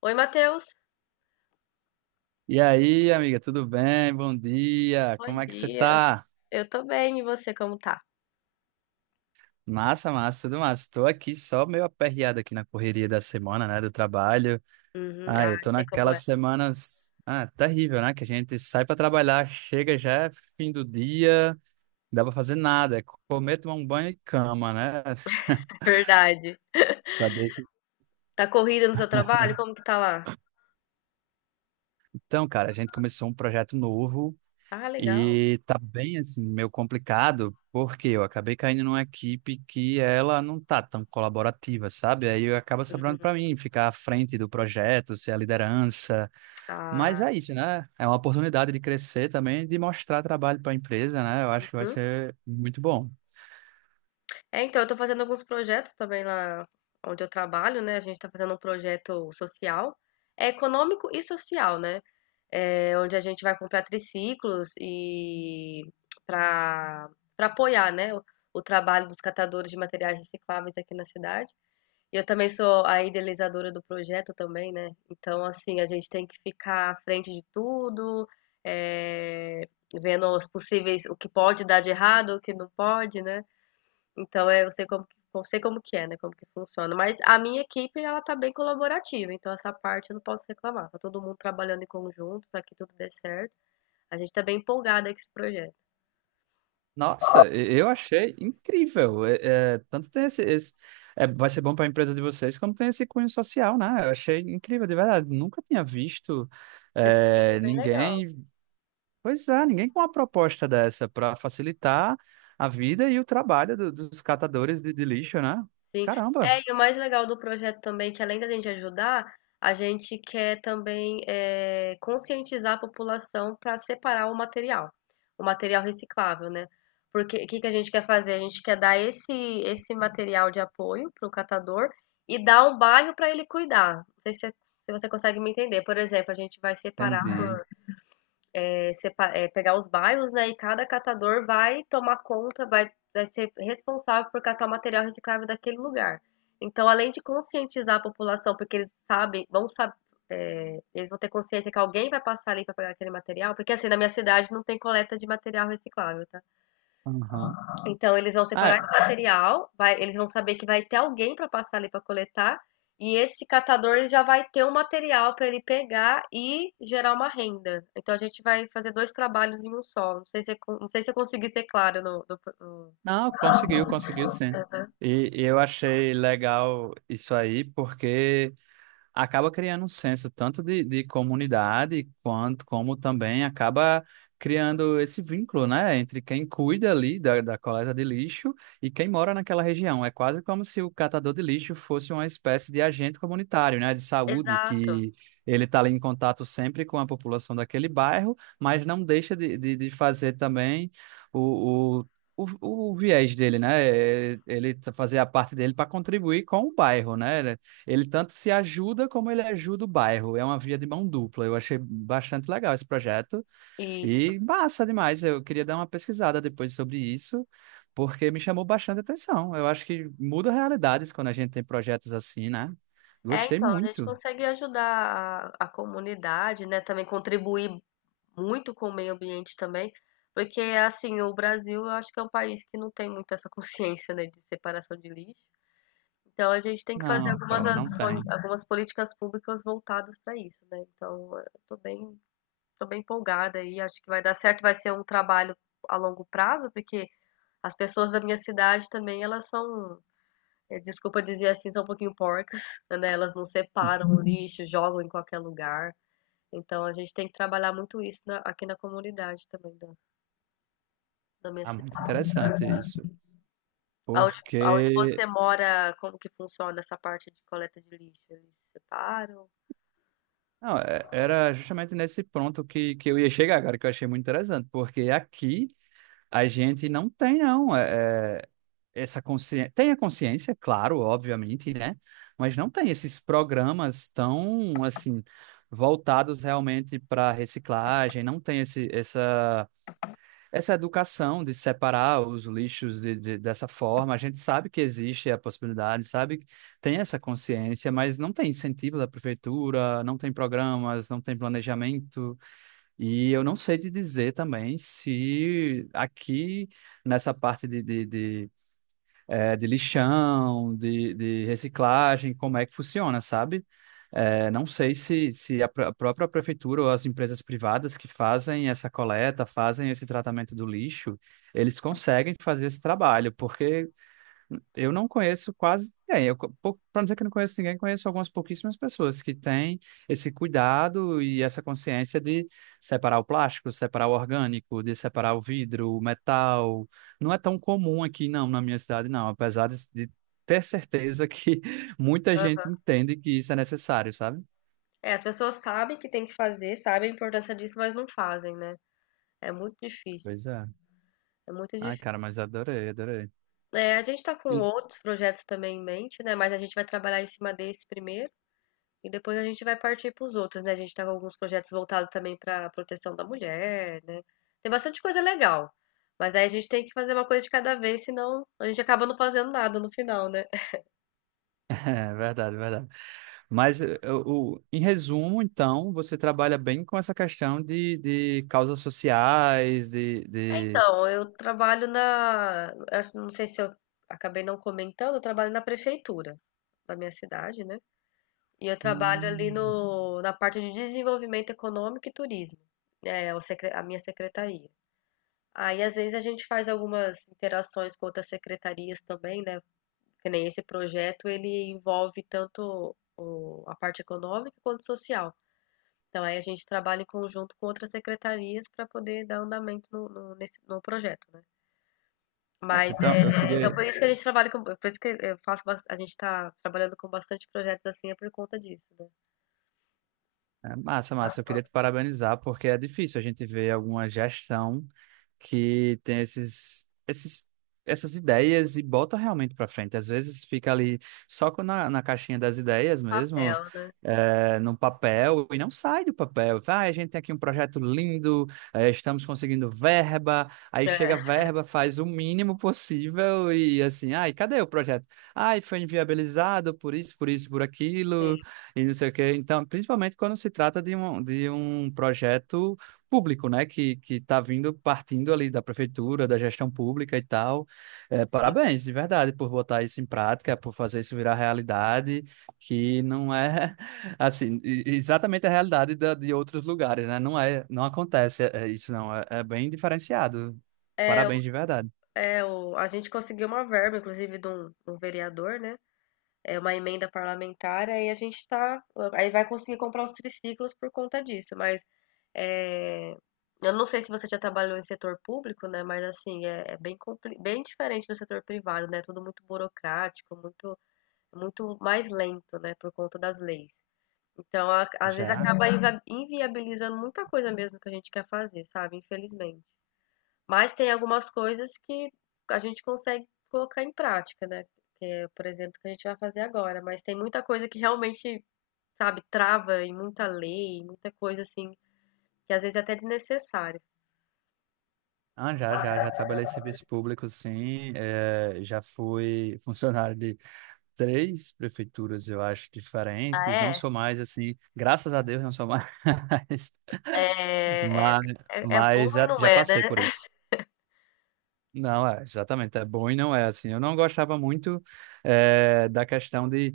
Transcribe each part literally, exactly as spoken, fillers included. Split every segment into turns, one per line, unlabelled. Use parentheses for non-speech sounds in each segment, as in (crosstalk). Oi, Matheus.
E aí, amiga, tudo bem? Bom dia.
Bom
Como é que você
dia.
tá?
Eu tô bem, e você como tá?
Massa, massa, tudo massa. Tô aqui só meio aperreado aqui na correria da semana, né, do trabalho.
Uhum.
Ah,
Ah,
eu tô
sei como
naquelas
é.
semanas, ah, terrível, né, que a gente sai pra trabalhar, chega já é fim do dia, não dá pra fazer nada, é comer, tomar um banho e cama, né?
(laughs)
(laughs)
Verdade.
Tá desse.
Tá corrida no seu trabalho? Como que tá lá?
Então, cara, a gente começou um projeto novo.
Ah, legal.
E tá bem assim, meio complicado, porque eu acabei caindo numa equipe que ela não tá tão colaborativa, sabe? Aí acaba sobrando para
Uhum.
mim ficar à frente do projeto, ser a liderança. Mas
Ah,
é isso, né? É uma oportunidade de crescer também, de mostrar trabalho para a empresa, né? Eu acho que vai
uhum.
ser muito bom.
É, então, eu tô fazendo alguns projetos também lá onde eu trabalho, né? A gente tá fazendo um projeto social, é econômico e social, né? É, onde a gente vai comprar triciclos e para para apoiar, né, o o trabalho dos catadores de materiais recicláveis aqui na cidade. e Eu também sou a idealizadora do projeto também, né? Então, assim, a gente tem que ficar à frente de tudo, eh, vendo os possíveis, o que pode dar de errado, o que não pode, né? Então, é, eu sei como, que- eu sei como que é, né? Como que funciona. Mas a minha equipe, ela tá bem colaborativa, então essa parte eu não posso reclamar. Tá todo mundo trabalhando em conjunto para que tudo dê certo. A gente tá bem empolgada com esse projeto.
Nossa, e- eu achei incrível. É, é, tanto tem esse, esse- é, vai ser bom para a empresa de vocês, como tem esse cunho social, né? Eu achei incrível, de verdade. Nunca tinha visto.
Sim, é
É,
bem legal.
ninguém Pois é, ninguém com uma proposta dessa para facilitar a vida e o trabalho do- dos catadores de, de lixo, né?
Sim.
Caramba,
É, e o mais legal do projeto também, que além da gente ajudar, a gente quer também eh, conscientizar a população para separar o material, o material reciclável, né? Porque o que que a gente quer fazer? A gente quer dar esse, esse material de apoio para o catador e dar um bairro para ele cuidar. Não sei se, é, se você consegue me entender. Por exemplo, a gente vai separar
entendi.
por é, sepa- é, pegar os bairros, né? E cada catador vai tomar conta, vai, vai ser responsável por catar o material reciclável daquele lugar. Então, além de conscientizar a população, porque eles sabem, vão saber, é, eles vão ter consciência que alguém vai passar ali para pegar aquele material, porque assim, na minha cidade não tem coleta de material reciclável, tá?
Aham.
Então, eles vão
Ah,
separar esse
é.
material, vai- eles vão saber que vai ter alguém para passar ali para coletar, e esse catador já vai ter um material para ele pegar e gerar uma renda. Então, a gente vai fazer dois trabalhos em um só. Não sei se eu, con- não sei se eu consegui ser claro no, no- no-
Não, conseguiu, conseguiu sim.
Aham.
E, e eu achei legal isso aí, porque acaba criando um senso tanto de, de comunidade quanto como também acaba criando esse vínculo, né, entre quem cuida ali da, da coleta de lixo e quem mora naquela região. É quase como se o catador de lixo fosse uma espécie de agente comunitário, né, de saúde
Exato,
que ele está ali em contato sempre com a população daquele bairro, mas não deixa de, de, de fazer também o o- o, o viés dele, né? É, Ele tá- fazer a parte dele para contribuir com o bairro, né? Ele tanto se ajuda como ele ajuda o bairro. É uma via de mão dupla. Eu achei bastante legal esse projeto
isso.
e massa demais. Eu queria dar uma pesquisada depois sobre isso, porque me chamou bastante atenção. Eu acho que muda realidades quando a gente tem projetos assim, né?
É,
Gostei
então, a gente
muito.
consegue ajudar a, a comunidade, né? Também contribuir muito com o meio ambiente também, porque, assim, o Brasil eu acho que é um país que não tem muito essa (laughs) consciência, né, de separação de lixo. Então a gente tem que fazer
Não,
algumas
cara, não
ações,
tem.
algumas políticas públicas voltadas para isso, né? Então, eu tô bem, tô bem empolgada aí, acho que vai dar certo, vai ser um trabalho a longo prazo, porque as pessoas da minha cidade também, elas são, eh, desculpa dizer assim, são um pouquinho porcas, (laughs) né? Elas não separam o lixo, jogam em qualquer lugar. Então a gente tem que trabalhar muito isso na- aqui na comunidade também da, da minha
Ah, muito
cidade.
interessante isso,
Aonde, aonde
porque
você mora, como que funciona essa parte de coleta de lixo? Eles separam?
não, é- era justamente nesse ponto que, que eu ia chegar agora, que eu achei muito interessante, porque aqui a gente não tem, não, é, é, essa consciência. Tem a consciência, claro, obviamente, né? Mas não tem esses programas tão, assim, voltados realmente para reciclagem, não tem esse, essa, essa educação de separar os lixos de, de- dessa forma. A gente sabe que existe a possibilidade, sabe? Que Tem essa consciência, mas não tem incentivo da prefeitura, não tem programas, não tem planejamento. E eu não sei te dizer também se aqui nessa parte de, de, de, eh, de lixão, de, de reciclagem, como é que funciona, sabe? Eh, não sei se, se a pró- a própria prefeitura ou as empresas privadas que fazem essa coleta, fazem esse tratamento do lixo, eles conseguem fazer esse trabalho, porque eu não conheço quase ninguém. Eu, co- pou- pra não dizer que eu não conheço ninguém, conheço algumas pouquíssimas pessoas que têm esse cuidado e essa consciência de separar o plástico, separar o orgânico, de separar o vidro, o metal. Não é tão comum aqui, não, na minha cidade, não. Apesar de, de ter certeza que (laughs) muita gente entende que isso é necessário, sabe?
É, as pessoas sabem que tem que fazer, sabem a importância disso, mas não fazem, né? É muito difícil,
Pois é.
é muito
Ai,
difícil.
cara, mas adorei, adorei.
É, a gente está com outros projetos também em mente, né? Mas a gente vai trabalhar em cima desse primeiro e depois a gente vai partir para os outros, né? A gente está com alguns projetos voltados também para a proteção da mulher, né? Tem bastante coisa legal, mas aí a gente tem que fazer uma coisa de cada vez, senão a gente acaba não fazendo nada no final, né?
É verdade, verdade. Mas eh, o, o- em resumo, então, você trabalha bem com essa questão de, de causas sociais, de,
É,
de...
então, eu trabalho na. Acho- Não sei se eu acabei não comentando, eu trabalho na prefeitura da minha cidade, né? E eu trabalho ali
Hum.
no, na parte de desenvolvimento econômico e turismo, né? é o secre- a minha secretaria. Aí, às vezes, a gente faz algumas interações com outras secretarias também, né? Que nem esse projeto, ele envolve tanto o- a parte econômica quanto social. Então, aí a gente trabalha em conjunto com outras secretarias para poder dar andamento no, no, nesse, no projeto, né?
Nossa,
Mas
então eu
é, é, então
queria.
por isso que a gente trabalha com, por isso que eu faço, bas- a gente tá trabalhando com bastante projetos assim é por conta disso, né?
É, massa, massa. Eu queria te parabenizar, porque é difícil a gente ver alguma gestão que tem esses, esses, essas ideias e bota realmente para frente. Às vezes fica ali só com- na, na caixinha das ideias mesmo,
Papel, né?
é, no papel, e não sai do papel. Vai, "Ah, a gente tem aqui um projeto lindo, é, estamos conseguindo verba, aí chega
É,
a verba, faz o mínimo possível e assim, ai, cadê o projeto? Ai, foi inviabilizado por isso, por isso, por
sim,
aquilo e não sei o quê." Então, principalmente quando se trata de um, de um projeto público, né, que que está vindo partindo ali da prefeitura, da gestão pública e tal. É,
sim.
parabéns, de verdade, por botar isso em prática, por fazer isso virar realidade, que não é (laughs) assim e- exatamente a realidade da, de outros lugares, né? Não é, não acontece é, é isso, não. É, é bem diferenciado.
É, o,
Parabéns, de verdade.
é o, a gente conseguiu uma verba, inclusive, de um, um vereador, né? É uma emenda parlamentar, aí a gente tá, aí vai conseguir comprar os triciclos por conta disso, mas é, eu não sei se você já trabalhou em setor público, né? Mas assim, é, é bem, compli- bem diferente do setor privado, né? Tudo muito burocrático, muito muito mais lento, né, por conta das leis. Então, a- às vezes
Já.
acaba inva- inviabilizando muita coisa mesmo que a gente quer fazer, sabe? Infelizmente. Mas tem algumas coisas que a gente consegue colocar em prática, né? Que é, por exemplo, o que a gente vai fazer agora. Mas tem muita coisa que realmente, sabe, trava em muita lei, em muita coisa assim, que às vezes é até desnecessária.
Ah, já, já, já trabalhei em serviço público, sim. É, já fui funcionário de três prefeituras, eu acho,
Ah,
diferentes. Não
é?
sou mais assim, graças a Deus não sou mais, (laughs)
É, é,
mas,
é é bom
mas
e
já,
não
já
é, né?
passei por isso. Não, é, exatamente, é bom e não é assim. Eu não gostava muito eh, da questão de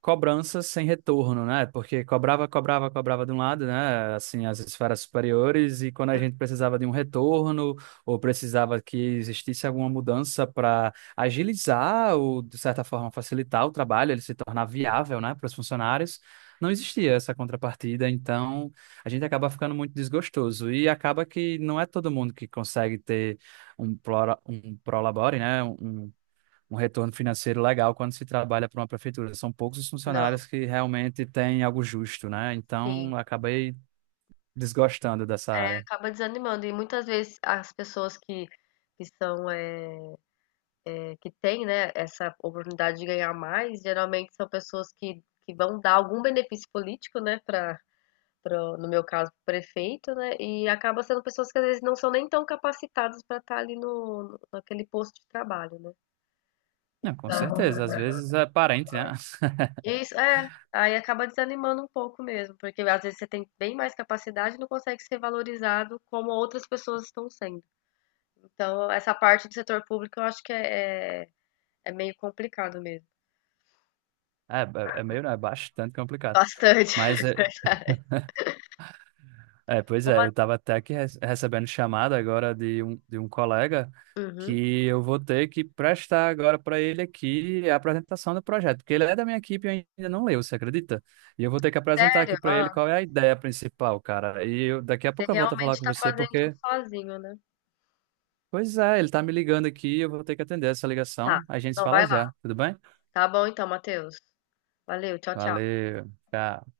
cobranças sem retorno, né? Porque cobrava, cobrava, cobrava de um lado, né? Assim, as esferas superiores, e quando a gente precisava de um retorno, ou precisava que existisse alguma mudança para agilizar ou, de certa forma, facilitar o trabalho, ele se tornar viável, né, para os funcionários. Não existia essa contrapartida, então a gente acaba ficando muito desgostoso e acaba que não é todo mundo que consegue ter um pro, um prolabore, né? Um um retorno financeiro legal quando se trabalha para uma prefeitura. São poucos os
Não.
funcionários que realmente têm algo justo, né?
Sim.
Então, acabei desgostando dessa área.
Acaba desanimando. E muitas vezes as pessoas que, que são, é que têm, né, essa oportunidade de ganhar mais, geralmente são pessoas que, que vão dar algum benefício político, né, para, no meu caso, pro prefeito, né, e acaba sendo pessoas que às vezes não são nem tão capacitadas para estar ali no, no- naquele posto de trabalho, né.
Não, com
Então,
certeza. Às vezes é parente, né? (laughs)
isso, é. Aí acaba desanimando um pouco mesmo, porque às vezes você tem bem mais capacidade e não consegue ser valorizado como outras pessoas estão sendo. Então, essa parte do setor público eu acho que é, é é meio complicado mesmo.
É, é é meio, né? É bastante complicado.
Bastante,
Mas é,
(laughs) é verdade.
É, pois é,
Uma...
eu estava até aqui re- recebendo chamada agora de um, de um colega
Uhum.
que eu vou ter que prestar agora para ele aqui a apresentação do projeto, porque ele é da minha equipe e eu ainda não leu, você acredita? E eu vou ter que apresentar
Sério?
aqui para
Ó,
ele qual é a ideia principal, cara. E eu- daqui a
você
pouco eu volto a falar
realmente
com
tá
você,
fazendo
porque,
tudo sozinho, né?
pois é, ele tá me ligando aqui, e eu vou ter que atender essa
Tá.
ligação. A gente se
Então
fala
vai
já,
lá.
tudo bem?
Tá bom então, Matheus. Valeu, tchau, tchau.
Valeu, tchau.